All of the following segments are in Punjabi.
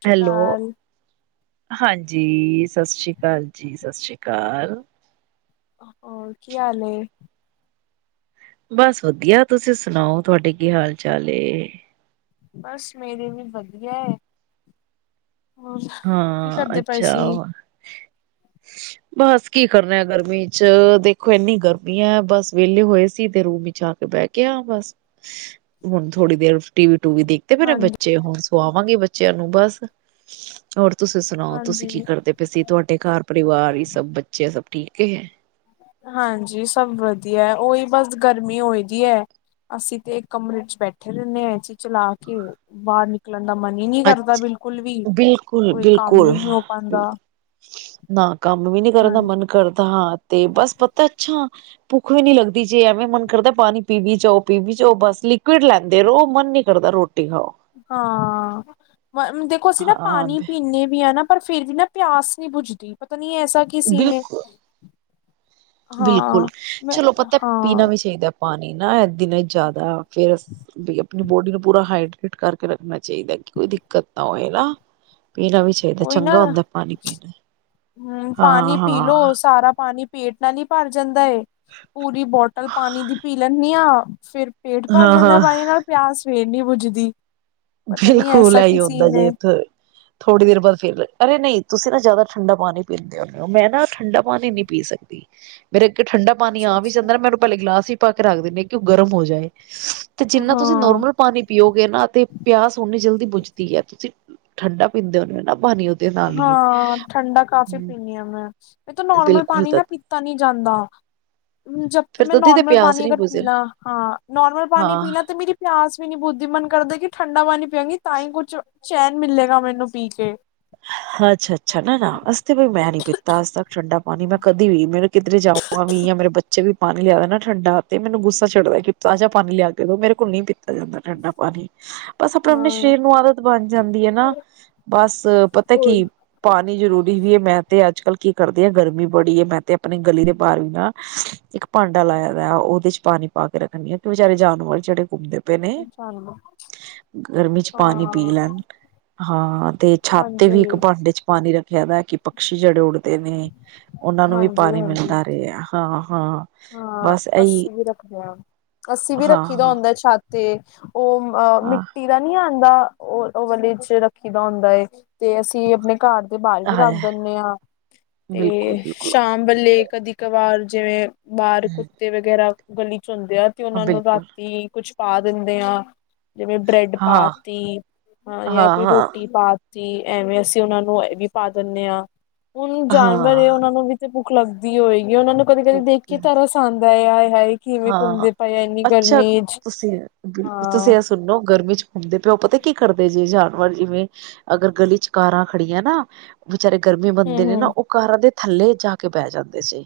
ਸਤਿ ਸ਼੍ਰੀ ਹੈਲੋ ਅਕਾਲ ਹਾਂਜੀ ਸਤਿ ਸ਼੍ਰੀ ਅਕਾਲ ਜੀ ਸਤਿ ਸ਼੍ਰੀ ਅਕਾਲ। ਹੋਰ ਕੀ ਹਾਲ ਏ। ਬਸ ਵਧੀਆ ਤੁਸੀਂ ਸੁਣਾਓ ਤੁਹਾਡੇ ਕੀ ਹਾਲ ਚਾਲ ਏ ਬਸ ਮੇਰੀ ਵੀ ਵਧੀਆ ਏ। ਹੋਰ ਕੀ ਹਾਂ ਕਰਦੇ ਪਏ ਅੱਛਾ, ਸੀ। ਬਸ ਕੀ ਕਰਨਾ ਗਰਮੀ ਚ ਦੇਖੋ ਇੰਨੀ ਗਰਮੀ ਹੈ ਬਸ ਵੇਲੇ ਹੋਏ ਸੀ ਤੇ ਰੂਮ ਵਿਚ ਆ ਬੈਠੇ ਆਂ ਬਸ ਹੁਣ ਥੋੜੀ ਦੇਰ ਟੀਵੀ ਟੂਵੀ ਦੇਖ ਤੇ ਫੇਰ ਏ ਹਾਂਜੀ, ਬੱਚੇ ਹੁਣ ਸੁਆਵਾਂਗੇ ਬੱਚਿਆਂ ਨੂੰ ਬਸ ਹੋਰ ਤੁਸੀਂ ਸੁਣਾਓ ਤੁਸੀਂ ਹਾਂਜੀ, ਕੀ ਕਰਦੇ [unintelligible] ਤੁਹਾਡੇ ਘਰ ਪਰਿਵਾਰ ਹੀ ਸਭ ਬੱਚੇ ਸਭ ਠੀਕ ਹੈ। ਹਾਂਜੀ ਸਭ ਵਧੀਆ ਉਹੀ ਬਸ ਗਰਮੀ ਹੋਈ ਦੀ ਹੈ। ਅਸੀਂ ਤੇ ਕਮਰੇ ਚ ਬੈਠੇ ਰਹਿੰਦੇ ਹਾਂ ਐਸੀ ਚਲਾ ਕੇ। ਬਾਹਰ ਨਿਕਲਣ ਦਾ ਮਨ ਹੀ ਨਹੀਂ ਕਰਦਾ ਅੱਛਾ ਬਿਲਕੁਲ ਵੀ ਕੋਈ ਕੰਮ ਬਿਲਕੁਲ-ਬਿਲਕੁਲ। ਵੀ ਨੀ ਹੋ ਪਾਉਂਦਾ ਨਾ ਕੰਮ ਵੀ ਨੀ ਕਰਨ ਦਾ ਹਾਂਜੀ ਮਨ ਕਰਦਾ ਹਾਂ ਤੇ ਬਸ ਪਤਾ ਅੱਛਾ। ਭੁੱਖ ਵੀ ਨੀ ਲੱਗਦੀ ਜੇ ਐਵੇਂ ਮਨ ਕਰਦਾ ਪਾਣੀ ਪੀ ਵੀ ਜਾਓ ਪੀ ਵੀ ਜਾਓ ਬਸ ਲਿਕੁਇਡ ਲੈਂਦੇ ਰਹੋ ਮਨ ਨੀ। ਕਰਦਾ ਰੋਟੀ ਖਾਓ। ਹਾਂ, ਦੇਖੋ ਅਸੀਂ ਨਾ ਹਾਂ ਪਾਣੀ ਪੀਦੇ ਵੀ ਹ ਨਾ। ਪਰ ਫਿਰ ਵੀ ਨਾ ਪਿਆਸ ਨੀ ਬੁਜਦੀ ਪਤਾ ਨੀ ਐਸਾ ਕੀ ਸੀਨ ਏ। ਬਿਲਕੁਲ ਬਿਲਕੁਲ ਹਾਂ ਮੈਂ ਚਲੋ ਪਤਾ ਹਾਂ ਪੀਣਾ ਵੀ ਚਾਹੀਦਾ। ਪਾਣੀ ਨਾ ਇਹ ਦਿਨੇ ਜਿਆਦਾ ਫੇਰ ਸ [unintelligible] ਆਪਣੀ ਬੋਡੀ ਨੂੰ ਪੂਰਾ ਹਾਈਡਰੇਟ ਕਰਕੇ ਰੱਖਣਾ ਚਾਹੀਦਾ ਕਿ ਕੋਈ ਦਿੱਕਤ ਨਾ ਹੋਏ ਨਾ [unintelligible] ਵੀ ਇਹ ਤਾਂ ਚੰਗਾ ਹੁੰਦਾ ਪਾਣੀ ਪੀਣਾ। ਹਮ ਪਾਣੀ ਹਾਂ ਪੀ ਹਾਂ ਲੋੋ ਸਾਰਾ ਪਾਣੀ। ਪੇਟ ਨਾਲ ਹੀ ਭਰ ਜਾਂਦਾ ਏ ਪੂਰੀ ਬੋਟਲ ਪਾਣੀ ਦੀ ਪੀ ਲੈਂਨੀ ਹਾਂ ਫਿਰ। ਪੇਟ ਭਰ ਹਾਂ ਜਾਂਦਾ ਹਾਂ ਪਾਨੀ ਨਾਲ ਪਿਆਸ ਵੇਰ ਨਹੀਂ ਬੁਜਦੀ। ਬਿਲਕੁਲ ਐਹੀ ਹੋਦਾਂ ਜੇ ਇੱਥੇ। ਥੋੜੀ ਦੇਰ ਬਾਅਦ ਫਿਰ ਅਰੇ ਨਹੀਂ ਤੁਸੀਂ ਨਾ ਜ਼ਿਆਦਾ ਠੰਡਾ ਪਾਣੀ ਪੀਂਦੇ ਹੁੰਨੇ ਹੋ ਮੈਂ ਨਾ ਠੰਡਾ ਪਾਣੀ ਨਹੀਂ ਪੀ ਸਕਦੀ। [inaudible] ਫੇਰ ਇੱਕ ਠੰਡਾ ਪਾਣੀ ਅੱਛਾ ਆ ਵੀ ਅੱਛਾ। ਜਾਂਦਾ ਨਾ ਮੈ ਉਹਨੂੰ ਪਹਿਲੇ ਗਿਲਾਸ ਹੀ ਪਾ ਕੇ ਰੱਖ ਦਿੰਨੀ ਹਾਂ ਕਿ ਉਹ ਗਰਮ ਹੋ ਜਾਏ। ਤੇ ਜਿੰਨਾ ਤੁਸੀਂ ਹਾਂ, ਨੋਰਮਲ ਪਾਣੀ ਪੀਓਗੇ ਨਾ ਤੇ ਪਿਆਸ ਓਨੀ ਜਲਦੀ ਬੁਜਦੀ ਹੈ ਤੁਸੀਂ ਠੰਡਾ ਪੀਂਦੇ ਹੋੁੰਦੇ ਹੋ ਨਾ ਬਣੀ। ਹਾਂ ਠੰਡਾ ਕਾਫ਼ੀ ਪੀਣੀ ਹਾਂ ਮੈਂ ਇਹ ਤਾਂ ਨੋਰਮਲ ਬਿਲਕੁਲ ਪਾਣੀ ਨਾ ਪੀਤਾ ਨੀ ਜਾਂਦਾ। ਜਬ ਫਿਰ ਮੈਂ ਤਦੀ ਤੇ ਨੋਾਰਮਲ ਪਿਆਸ ਪਣੀ ਨੀ ਅਗਰ ਬੁਝੇ ਪੀਲਾ ਹਾਂ ਨੋਾਰਮਲ ਪਣੀ ਹਾਂ ਪੀਲਾ ਤਾਂ ਮੇਰੀ ਪਿਆਸ ਵੀ ਨਹੀਂ ਬੁੱਝਦੀ ਦਿਲ ਕਰਦੇ ਕਿ ਠੰਡਾ ਪਾਣੀ ਪਆਗੀ ਤਾਂ ਹੀ ਕੁਝ ਚੈਨ ਮਿਲੇਗਾ ਮੈਨੂੰ ਪੀ ਕੇ। ਅੱਛਾ ਅੱਛਾ ਨਾ ਨਾ ਅੱ ਤੇ ਵੀਈ ਮੈਂ ਨੀ ਪੀਤਾ ਅੱਜ ਤੱਕ ਠੰਡਾ ਪਾਣੀ ਮੈਂ ਕਦੀ ਵੀ। ਮੇ ਕਿੱਧਰੇ ਜਾਵਾਂ ਵੀ ਜਾਂ ਮੇਰੇ ਬੱਚੇ ਵੀ ਪਾਣੀ ਲਿਆਦਾ ਨਾ ਠੰਡਾ ਤੇ ਮੈਨੂੰ ਗੁੱਸਾ ਛੱਡਦਾ। ਤਾਜ਼ਾ ਪਾਣੀ ਲਿਆ ਕੇ ਦੋ ਮੇਰੇ ਕੋ ਨ ਨਹੀਂ ਪੀ ਪੀਤਾ ਜਾਂਦਾ ਠੰਡਾ ਪਾਣੀ ਬਸ ਆਪਣੇ ਆਪਣੇ ਹਾਂ, ਸਰੀਰ ਨੂੰ ਆਦਤ ਬਣ ਜਾਂਦੀ ਹੈ ਨਾ ਬਸ। ਪਤਾ ਓਏ ਕੀ। ਪਾਣੀ ਜ਼ਰੂਰੀ ਵੀ ਹੈ ਮੈਂ ਤੇ ਅੱਜ ਕੱਲ੍ਹ ਕੀ ਕਰਦੇ ਹਾਂ ਗਰਮੀ ਬੜੀ ਹੈ ਮੈਂ ਤੇ ਆਪਣੇ ਗਲੀ ਦੇ ਬਾਹਰ ਵੀ ਨਾ। ਇੱਕ ਭਾਂਡਾ ਲਾਇਆ ਵਾ ਉਹਦੇ ਚ ਪਾਣੀ ਪਾ ਕੇ ਰੱਖਣੀ ਆ ਕਿ ਵਿਚਾਰੇ ਜਾਨਵਰ ਜਿਹੜੇ ਘੁੰਮਦੇ ਨੇ ਅੱਛਾ ਗਰਮੀ ਚ ਪਾਣੀ ਪੀ ਹਾਂ ਲੈਣ ਹਾਂ ਤੇ ਛੱਤ। ਛੱਤ ਤੇ ਹਾਂਜੀ ਵੀ ਇੱਕ ਭਾਂਡੇ ਚ ਪਾਣੀ ਰੱਖਿਆ ਵਾ ਕਿ। ਪਕਸ਼ੀ ਜਿਹੜੇ ਉੱਡਦੇ ਨੇ ਉਹਨਾਂ ਨੂੰ ਵੀ ਹਾਂਜੀ ਪਾਣੀ ਹਾਂਜੀ ਮਿਲਦਾ ਰਿਹਾ ਹਾਂ ਹਾਂ। ਹਾਂ ਬਸ ਇਹੀ ਅੱਸੀ ਵੀ ਰੱਖਦੇ ਹਾਂ ਅੱਸੀ ਵੀ ਹਾਂ ਰੱਖੀ ਦਾ ਹੁੰਦਾ ਛਤ ਤੇ ਓ ਆ ਹਾਂ ਮਿੱਟੀ। ਨੀ ਆਉਂਦਾ [unintelligible] ਉਹ ਵਾਲੇ ਚ ਰੱਖੀ ਦਾ ਹੁੰਦਾ ਏ ਤੇ ਅਸੀਂ ਆਪਣੇ ਘਰ ਦੇ ਬਾਹਰ ਵੀ ਹਾਂ ਰੱਖ ਹੈ ਦਿੰਨੇ ਹਾਂ ਤੇ ਬਿਲਕੁਲ ਬਿਲਕੁਲ ਸ਼ਾਮ। ਬੱਲੇ ਕਦੀ ਕਵਾਰ ਜਿਵੇਂ ਬਾਹਰ ਹਮ ਕੁੱਤੇ ਵਗੈਰਾ ਗਲੀ ਚ ਹੁੰਦੇ ਆ। ਉਹਨਾਂ ਨੂੰ ਬਿਲਕੁਲ ਰਾਤੀ ਕੁਛ ਪਾ ਦਿੰਦੇ ਆ। ਜਿਵੇਂ ਬ੍ਰੈਡ ਪਾ ਹਾਂ ਤੀ ਹਾਂ ਯਾਂ ਕੋਈ ਰੋਟੀ ਪਾ। ਤੀ ਐਵੇਂ ਅਸੀਂ ਉਹਨਾਂ ਨੂੰ ਇਹ ਵੀ ਪਾ ਦਿੰਨੇ ਹਾਂ, ਹੁਣ ਜਾਨਵਰ ਹਾਂ ਹੈ ਉਹਨਾਂ ਨੂੰ ਵੀ ਤੇ ਭੁੱਖ ਲੱਗਦੀ ਹੋਏਗੀ, ਉਹਨਾਂ ਨੂੰ ਕਦੇ-ਕਦੇ ਦੇਖ ਕੇ ਤਰਸ ਆਦਾਂ ਏ ਆਏ ਹਾਏ। ਕਿਵੇਂ ਹਾਂ, ਘੁੰਮਦੇ ਪਏ ਆ ਇੰਨੀ ਮੱਛਰ ਗਰਮੀ ਚ ਤੁਸੀਂ ਬਿਲਕੁਲ ਹਾਂ ਤੁਸੀਂ ਅ ਸੁਣੋ ਗਰਮੀ ਚ ਘੁੰਮਦੇ ਪਿਓ, ਪਤਾ ਕੀ ਕਰਦੇ ਜੇ ਜਾਨਵਰ ਜਿਵੇਂ ਅਗਰ ਗਲੀ ਚ ਕਾਰਾਂ ਖੜੀਆਂ ਨਾ, ਵਿਚਚਾਰੇ ਗਰਮੀ ਬੰਦੇ ਹਮ ਨੇ ਨਾ ਹਮ ਉਹ ਕਾਰਾਂ ਦੇ ਥੱਲੇ ਜਾ ਕੇ ਬਹਿ ਜਾਂਦੇ ਸੀ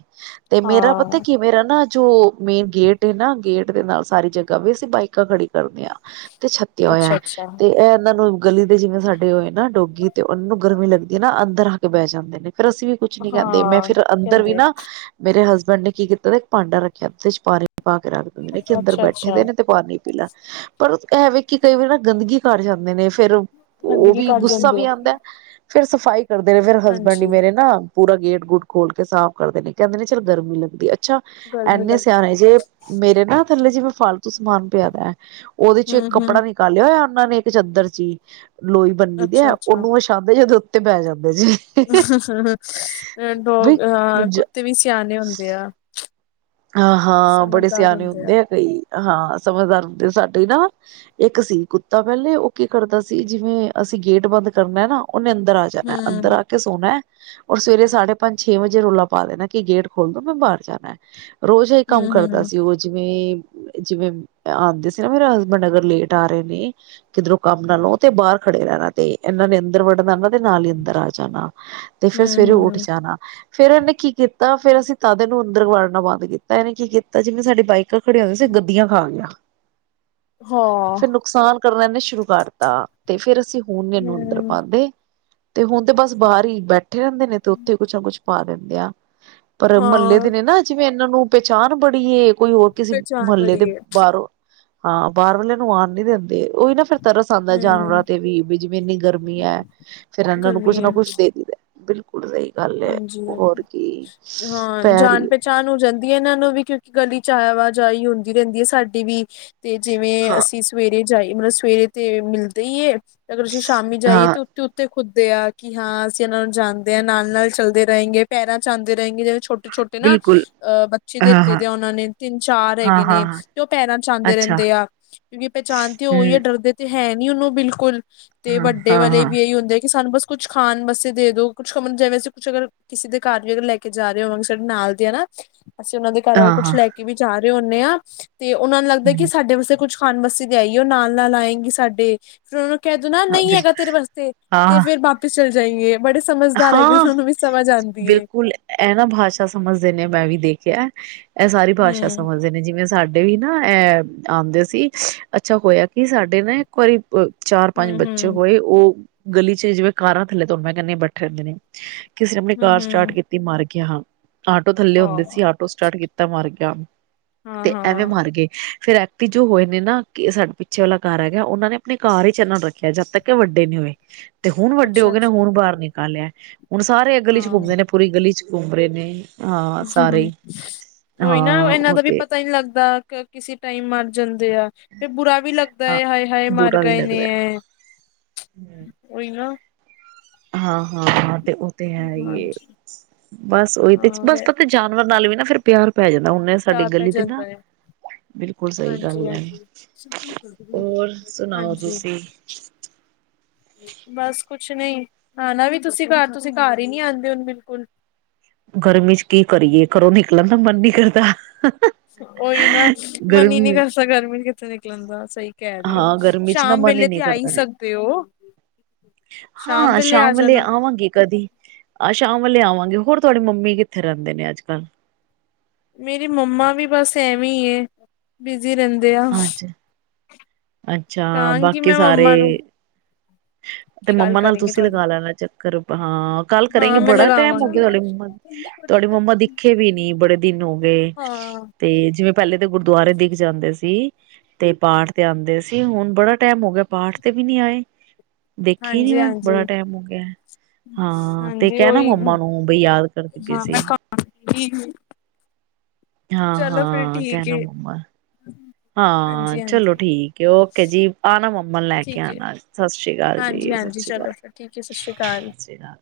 ਤੇ ਮੇਰਾ ਪਤਾ ਹਾਂ ਕੀ ਮੇਰਾ ਨਾ ਜੋ ਮੇਨ ਗੇਟ ਨਾ, ਗੇਟ ਦੇ ਨਾਲ ਸਾਰੀ ਜਗ੍ਹਾ ਵੀ ਅਸੀਂ ਬਾਈਕਾਂ ਖੜੀ ਕਰਦੇ ਹਾਂ ਤੇ ਛੱ ਿਆ ਹੋਇਆ ਅੱਛਾ ਹੈ ਅੱਛਾ ਤੇ ਇਹ ਇਹਨਾਂ ਨੂੰ ਗਲੀ ਦੇ ਜਿਵੇਂ ਸਾਡੇ ਹੋਏ ਨਾ ਡੋਗੀ ਤੇ ਉਹਨ ਨੂੰ ਗਰਮੀ ਲੱਗਦੀ ਨਾ ਅੰਦਰ ਆ ਕੇ ਬਹਿ ਜਾਂਦੇ ਨੇ ਫਿਰ ਅਸੀਂ ਵੀ ਕੁਛ ਨੀ ਕਹਿੰਦੇ ਮੈਂ ਹਾਂ ਫੇਰ ਅੰਦਰ ਵੀ ਕਹਿੰਦੇ ਨਾ ਮੇਰੇ ਹਸਬੈਂਡ ਨੇ ਕੀ ਕੀਤਾ ਦਾ, ਇੱਕ ਭਾਂਡਾ ਰੱਖਿਆ ਜਦੇ ਚ ਪਾਣੀ ਪਾ ਕੇ ਰੱਖ ਦਿੰਦੇ ਨੇ ਕਿ ਅੰਦਰ ਅੱਛਾ ਬੈਠੇ ਦੇ ਅੱਛਾ ਨੇ ਤੇ ਪਾਣੀ ਪੀਲਾ ਪਰ ਇਹਵੇ ਕਿ ਕਈ ਵਾਰੀ ਨਾ ਗੰਦਗੀ ਕਰ ਜਾਂਦੇ ਨੇ ਫੇਰ ਉਹ ਗੰਦਗੀ ਵੀ ਕਰ ਗੁੱਸਾ ਜਾਂਦੇ ਆ ਵੀ ਆਂਦਾ ਫੇਰ ਸਫ਼ਾਈ ਕਰਦੇ ਨੇ ਫੇਿਰ ਹਸਬੈਂਡ ਹਾਂਜੀ ਹੀ ਮੇਰੇ ਨਾ ਪੂਰਾ ਗੇਟ ਗੁਟ ਖੋਲ ਕੇ ਸਾਫ਼ ਕਰਦੇ ਨੇ, ਕਹਿੰਦੇ ਨੇ ਚੱਲ ਗਰਮੀ ਲੱਗਦੀ ਅੱਛਾ, ਐੰਨੇ ਸਿਆਣੇ ਜੇ ਮੇਰੇ ਨਾ ਥੱਲੇ ਜਿਵੇਂ ਫਾਲਤੂ ਸਮਾਨ ਪਿਆਦਾ ਐ ਉਹਦੇ ਚ ਹੂੰ-ਹੂੰ ਕੱਪੜਾ ਨ ਕਰ ਲਿਆ ਹੋਇਆ ਉਹਨਾਂ ਨੇ ਇੱਕ ਚਾਦਰ ਚੀ, ਲੋਈ ਬੰਨੀ ਦੀ ਐ ਅੱਛਾ-ਅੱਛਾ ਉਹਨੂੰ ਆਪੇ ਜਦੋਂ ਉੱਤੇ ਬੈਹ ਜਾਂਦੇ ਜੇ। ਡੋਗ ਹਾਂ ਕੁੱਤੇ ਵੀ ਸਿਆਣੇ ਹੁੰਦੇ ਆ। ਹਾਂ-ਹਾਂ, ਬੜੇ ਸਿਆਣੇ ਹੁੰਦੇ ਆ ਕਈ। ਹਾਂ ਸਮਝਦਾਰ ਹੁੰਦੇ ਸਾਡੇ ਨਾ, ਇੱਕ ਸੀ ਕੁੱਤਾ ਪੈਲੇ ਉਹ ਕੀ ਕਰਦਾ ਸੀ, ਜਿਵੇਂ ਅਸੀਂ ਗੇਟ ਬੰਦ ਕਰਨਾ ਨਾ, ਉਹਨੇ ਅੰਦਰ ਆ ਜਾਣਾ ਅੰਦਰ ਹੂੰ ਆ ਕੇ ਕੇ ਸੋਣਾ ਔਰ ਸਵੇਰੇ ਸਾਢੇ ਪੰਜ-ਛੇ ਵਜੇ ਰੋਲਾ ਪਾ ਦੇਣਾ ਕਿ ਗੇਟ ਖੋਲ ਦੋ ਮੈਂ ਬਾਹਰ ਜਾਣਾ। ਰੋਜ਼ ਇਹ ਕੰਮ ਕਰਦਾ ਹੂੰ-ਹੂੰ ਸੀ ਉਹ ਜਿਵੇ ਜਿਵੇਂ ਆਂਦੇ ਸੀ ਨਾ ਮੇਰਾ ਹਸਬੈਂਡ ਅਗਰ ਲੇਟ ਆ ਰਹੇ ਨੇ ਕਿਧਰੋਂ ਕੰਮ ਨਾਲ ਲੋਂ ਤੇ ਬਾਹਰ ਖੜੇ ਰਹਿਣਾ ਤੇ ਇਹਨਾਂ ਨੇ ਅੰਦਰ ਵਢਨਾ ਨਾਂ ਇਨਾਂ ਦੇ ਨਾਲ ਹੀ ਅੰਦਰ ਆ ਜਾਣਾ ਤੇ ਫੇਰ ਸਵੇਰੇ ਉੱਠ ਹੂੰ-ਹੂੰ ਜਾਣਾ। ਫੇਰ ਇਹਨੇ ਕੀ ਕੀਤਾ ਫੇਰ ਅਸੀਂ ਤਦੇ ਨੂੰ ਅੰਦਰ ਵੜਨਾ ਬੰਦ ਕੀਤਾ। ਇਹਨੇ ਕੀ ਕੀਤਾ ਜਿਵੇਂ ਸਾਡੀ ਬਾਈਕ ਕ ਖੜੇ ਹੋਏ ਸੀ। ਗੱਦੀਆਂ ਖਾ ਗਿਆ ਫਿਰ ਹਾਂ ਨੁਕਸਾਨ ਕਰਨਾ ਸ਼ੁਰੂ ਕਰਤਾ ਤੇ ਫੇਰ ਅਸੀਂ ਹੁਣ ਇਨੂੰ ਅੰਦਰ ਹੂੰ ਪਾਂਦੇ। ਤੇ ਹੁਣ ਤੇ ਬਸ ਬਾਹਰ ਹੀ ਬੈਠੇ ਰਹਿੰਦੇ ਨੇ ਤੇ ਉੱਥੇ ਕੁਛ ਨਾ ਕੁਛ ਪਾ ਦਿੰਦੇ ਆ। ਪਰ ਮਹੱਲੇ ਹਾਂ ਦੇ ਨੇ ਨਾ, ਜਿਵੇਂ ਇਹਨਾਂ ਨੂੰ ਪਹਿਚਾਣ ਬੜੀ ਐ, ਕੋਈ ਹੋਰ ਕਿਸੇ ਪਹਿਚਾਣ ਮਹੱਲੇ ਦੇ ਬੜੀ ਹੈ ਬਾਹਰੋਂ ਹਾਂ ਬਾਹਰ ਵਾਲਿਆਂ ਨੂੰ ਆਣ ਨੀ ਦਿੰਦੇ ਉਹੀ ਨਾ ਫਿਰ ਤਰਸ ਆਂਦਾ ਹੂੰ ਜਾਨਵਰਾਂ ਤੇ ਵੀ ਜਿਵੇਂ ਇੰਨੀ ਗਰਮੀ ਹੈ ਫੇਰ ਇਹਨਾਂ ਨੂੰ ਕੁੱਛ ਗਰਮੀ ਨਾ ਹੈ ਕੁੱਛ ਦੇ ਦਈਦਾ ਬਿਲਕੁਲ ਸਹੀ ਗੱਲ ਐ, ਹਾਂਜੀ ਹੋਰ ਕੀ ਪੈਰੀ ਪਹਿਚਾਨ ਨੂੰ ਹੋ ਜਾਂਦੀ ਹੈ ਇਹਨਾਂ ਨੂੰ ਵੀ ਕਿਉਂਕਿ ਗਲੀ ਚ ਆਵਾ ਜਾਈ ਹੁੰਦੀ ਰਹਿੰਦੀ ਐ ਸਾਡੀ ਵੀ ਤੇ ਜਿਵੇਂ ਹਾਂ ਅਸੀਂ ਸਵੇਰੇ ਜਾਈਏ ਮਤਲਬ ਸਵੇਰੇ ਤੇ ਮਿਲਦੇ ਹੀਏ ਅਗਰ ਅਸੀਂ ਸ਼ਾਮੀ ਜਾਈਏ ਹਾਂ ਤੇ ਉੱਤੇ ਖੁਦਦੇ ਆ ਕਿ ਹਾਂ ਅਸੀਂ ਇਹਨਾਂ ਨੂੰ ਜਾਣਦੇ ਹਾਂ ਨਾਲ ਨਾਲ ਚੱਲਦੇ ਰਹਿੰਗੇ ਪੈਰਾਂ ਚ ਆਂਦੇ ਰਹਿੰਗੇ ਜਿਹਵੇਂ ਛੋਟੇ-ਛੋਟੇ ਨਾ ਬਿਲਕੁਲ ਅਹ ਬੱਚੇ ਹਾਂ ਦਿੱਤੇ ਹਾਂ ਦੇ ਆ ਉਹਨਾਂ ਨੇ, ਤਿੰਨ-ਚਾਰ ਹਾਂ ਹੈਗੇ ਹਾਂ ਨੇ ਹਾਂ ਤੇ ਉਹ ਪੈਰਾਂ ਚ ਆਂਦੇ ਅੱਛਾ ਰਹਿੰਦੇ ਆ। ਕਿਉਂਕਿ ਪਹਿਚਾਣ ਤੇ ਹੋ ਰਹੀ ਏ ਹੂੰ ਡਰਦੇ ਤੇ ਹੈ ਨੀ ਉਹਨੂੰ ਬਿਲਕੁਲ ਤੇ, ਹਾਂ ਵੱਡੇ ਹਾਂ ਵਾਲੇ ਹਾਂ ਵੀ ਇਹੀ ਹੁੰਦੇ ਆ ਕਿ ਸਾਨੂੰ ਬਸ ਕੁਛ ਖਾਣ ਬਸੇ ਦੇ ਦੋ, ਕੁਛ ਜਿਵੇਂ ਅਸੀਂ ਕੁੱਛ ਅਗਰ ਕਿਸੇ ਦੇ ਘਰ ਵੀ ਅਗਰ ਲੈ ਕੇ ਜਾ ਰਹੇ ਹੋਵਾਂਗੇ, ਸਾਡੇ ਨਾਲ ਦੇ ਆ ਨਾ ਅਸੀਂ ਉਹਨਾਂ ਦੇ ਘਰ ਅਰ ਹਾਂ ਕੁਛ ਹਾਂ ਲੈ ਕੇ ਵੀ ਜਾ ਰਹੇ ਹੁੰਦੇ ਆ ਤੇ ਉਹਨਾਂ ਨੂੰ ਲੱਗਦਾ ਕਿ ਹੂੰ ਸਾਡੇ ਵਾਸਤੇ ਕੁੱਛ ਖਾਣ ਵਾਸਤੇ ਆਈਏ, ਉਹ ਨਾਲ-ਨਾਲ ਆਏਗੀ ਸਾਡੇ। ਫਿਰ ਉਹਨੂੰ ਕਹਿ ਦੂਣਾ ਹਾਂ ਨਹੀਂ ਹੈਗਾ ਬਿਲਕੁਲ ਤੇਰੇ ਵਾਸਤੇ ਤੇ ਹਾਂ ਫੇਰ ਵਾਪਿਸ ਚਲੇ ਜਾਏਗੇ ਬੜੇ ਸਮਝ ਦਾਰ ਹੈਗੇ ਹਾਂ ਕਿ ਉਹਨਾਂ ਨੂੰ ਵੀ ਸਮਝ ਆਂਦੀ ਏ। ਬਿਲਕੁਲ ਇਹ ਨਾ ਭਾਸ਼ਾ ਸਮਝਦੇ ਨੇ ਮੈਂ ਵੀ ਦੇਖਿਆ। ਇਹ ਸਾਰੀ ਭਾਸ਼ਾ ਹਮ ਸਮਝਦੇ ਨੇ ਜਿਵੇਂ ਸਾਡੇ ਸਾ ਵੀ ਨਾ, ਇਹ ਆਉਂਦੇ ਸੀ। ਅੱਛਾ ਹੋਇਆ ਕਿ ਸਾਡੇ ਨਾ ਇੱਕ ਵਾਰੀ ਚਾਰ -ਪੰਜ ਹਮ ਬੱਚੇ ਹਮ ਹੋਏ। ਉਹ ਗਲੀ ਚ' ਜਿਵੇਂ ਕਾਰਾਂ ਥੱਲੇ ਤੋ ਮੈਂ ਕਹਿੰਦੇ ਬੈਠੇ ਹਦੇ ਨੇ। ਕਿਸੇ ਨੇ ਆਪਣੀ ਕਾਰ ਹਮ ਸਟਾਰਟ ਹਮ ਕੀਤੀ ਮਰ ਗਿਆ। ਹਾਂ, ਆਟੋ ਥੱਲੇ ਹੁੰਦੇ ਹਾਂ ਸੀ। ਸਟਾਰਟ ਕੀਤਾ ਮਰ ਗਿਆ। ਹਾਂ ਤੇ ਐਵੇਂ ਹਾਂ ਮਰ ਗਏ ਫਿਰ ਤੇ ਜੋ ਹੋਏ ਨੇ ਨਾ ਸਾਡੇ ਪਿੱਛੇ ਵਾਲਾ ਘਰ ਹੈਗਾ। ਉਹਨਾਂ ਨੇ ਆਪਣੀ ਘਰ ਹੀ ਰੱਖਿਆ। ਜਦ ਤੱਕ ਕਿ ਵੱਡੇ ਨ ਹੋਏ। ਤੇ ਹੁਣ ਵੱਡੇ ਹੋ ਅੱਛਾ ਗਏ ਨੇ ਅੱਛਾ ਹੁਣ ਬਾਹਰ ਨਿਕਾਲ ਲਿਆ। ਹੁਣ ਸਾਰੇ ਗਲੀ ਚ' ਘੁੰਮਦੇ ਨੇ ਪੂਰੀ ਗਲੀ ਚ' ਘੁੰਮ ਰਹੇ ਨੇ। ਹਾਂ ਹਮ ਸਾਰੇ ਹ ਉਹੀ ਨਾ। ਹਾਂ ਇਹਨਾਂ ਉਹ ਦਾ ਵੀ ਤੇ ਪਤਾ ਹੀ ਨਹੀਂ ਲੱਗਦਾ। ਕਿਸੇ ਟਾਈਮ ਮਰ ਜਾਂਦੇ ਆ ਫਿਰ ਬੁਰਾ ਵੀ ਲੱਗਦਾ ਹਾਂ ਹੈ ਹਾਏ! ਹਾਏ! ਮਰ ਬੁਰਾ ਵੀ ਲੱਗਦਾ ਗਏਏਨੇ। ਹੀ ਨਾ। ਹਾਂ -ਹਾਂ -ਹਾਂ ਤੇ ਉਹ ਤੇ ਹੈ ਹੀ ਹਾਂਜੀ ਬਸ ਉਹੀ ਤੇ ਹਾਂ ਬਸ ਵੈ- ਪਤਾ ਜਾਨਵਰ ਨਾਲ ਵੀ ਨਾ ਫੇਿਰ ਪਿਆਰ ਪੈ ਜਾਂਦਾ। ਉਹਨੇ ਸਾਡੀ ਪਿਆਰ ਪੈ ਗਲੀ ਤੇ ਨਾ ਜਾਂਦਾ ਹੈ ਬਿਲਕੁਲ ਸਹੀ ਹਾਂਜੀ ਗੱਲ ਹੈ। ਹਾਂਜੀ ਹੋਰ ਸੁਣਾਓ ਹਾਂਜੀ ਤੁਸੀਂ? [inaudible] ਬਸ ਕੁਛ ਨਹੀਂ। ਆ ਨਾ ਵੀ ਤੁਸੀਂ ਘਰ, ਤੁਸੀਂ ਘਰ ਹੀ ਨੀ ਆਉਂਦੇ ਹੋਨ। ਬਿਲਕੁਲ ਗਰਮੀ ਚ' ਕੀ ਕਰੀਏ ਘਰੋਂ ਨਿਕਲਣ ਦਾ ਮਨ ਨੀ ਕਰਦਾ। ਉਹੀ ਨਾ। ਮਨ ਹੀ ਨਹੀਂ ਗਰਮੀ ਕਰ ਸਕ ਗਰਮੀ ਚ' ਕਿੱਥੇ ਨਿਕਲਣ ਦਾ। ਸਹੀ। ਕਹਿ ਦਿਓ, ਹਾਂ ਗਰਮੀ ਚ ਨਾ ਸ਼ਾਮ ਮਨ ਹੀ ਵੇਲੇ ਤੇ ਨਹੀਂ ਆਈ ਕਰਦਾ ਨੇ ਸਕਦੇ ਹੋ। ਹਾਂ, ਸ਼ਾਮ ਵੇਲੇ ਆਵਾਂਗੀ ਕਦੀ। ਆਹ ਸ਼ਾਮ ਵੇ ਆਵਾਂਗੇ। ਹੋਰ ਤੁਹਾਡੀ ਮੰਮੀ ਕਿੱਥੇ ਰਹਿੰਦੇ ਨੇ ਅੱਜ ਕੱਲ੍ਹ? ਮੇਰੀ ਮੰਮਾ ਵੀ ਬਸ ਐਵੇਂ ਬਿਜ਼ੀ ਰਹਿੰਦੇ ਆ। ਹਾਂਜੀ ਅੱਛਾ। ਕਹਾਂਗੀ ਬਾਕੀ ਮੈਂ ਸਾਰੇ ਮੰਮਾ ਨੂੰ ਤੇ ਕੀ ਗੱਲ ਮੰਮਾ ਨਾਲ ਕਰੇਗੀ ਤੁਸੀਂ ਤੁਹਾਨੂੰ ਲਗਾ ਲੈਣਾ ਚੱਕਰ ਹਾਂ। ਕੱਲ ਕਰੇਗੇ। ਹਾਂ ਮੈਂ ਬੜਾ ਟਾਈਮ ਹੋ ਗਿਆ ਲਗਾਵਾਂਗੀ। ਤੁਹਾਡੇ ਮੰਮਾ ਤੁਹਾਡਡੀ ਮੰਮਾ ਦਿਖੇ ਵੀ ਨੀ, ਬੜੇ ਦਿਨ ਹੋ ਗਏ। ਹਾਂ ਤੇ ਜਿਵੇਂ ਪਹਿਲੇ ਤਾਂ ਗੁਰਦੁਆਰੇ ਦੀਖ ਜਾਂਦੇ ਸੀ। ਤੇ ਪਾਠ ਤੇ ਆਉਂਦੇ ਸੀ। ਹੁਣ ਬੜਾ ਟਾਈਮ ਹੋ ਗਿਆ ਪਾਠ ਤੇ ਵੀ ਨੀ ਆਏ। ਦੇਖੀ ਨੀ ਹਾਂਜੀ ਮੈਂ, ਹਾਂਜੀ ਬੜਾ ਟਾਈਮ ਹੋ ਗਿਆ। ਹਾਂ। ਤੇ ਹਾਂਜੀ ਕਹਿਣਾ ਉਹੀ ਮੰਮਾ ਨੂੰ ਬਈ ਯਾਦ ਕਰਦੀ ਪਈ ਸੀ। ਕੀ ਗੱਲ। ਚਲੋ, ਫੇਰ ਹਾਂ-ਹਾਂ ਠੀਕ। ਕਹਿਣਾ ਮੰਮਾ ਹਾਂ, ਹਾਂਜੀ ਚਲੋ ਹਾਂਜੀ ਠੀਕ ਹੈ। ਓਕੇ ਜੀ। ਆਣਾ ਮੰਮਨ ਲੈ ਕੇ ਆਣਾ। ਸਤਿ ਸ੍ਰੀ ਅਕਾਲ ਜੀ। ਜੀ ਸ੍ਰੀ ਚਲੋ ਅਕਾਲ ਫਿਰ ਠੀਕ ਹੈ। ਸਤਿ ਸ਼੍ਰੀ ਅਕਾਲ। ਸਤਿ ਸ੍ਰੀ ਅਕਾਲ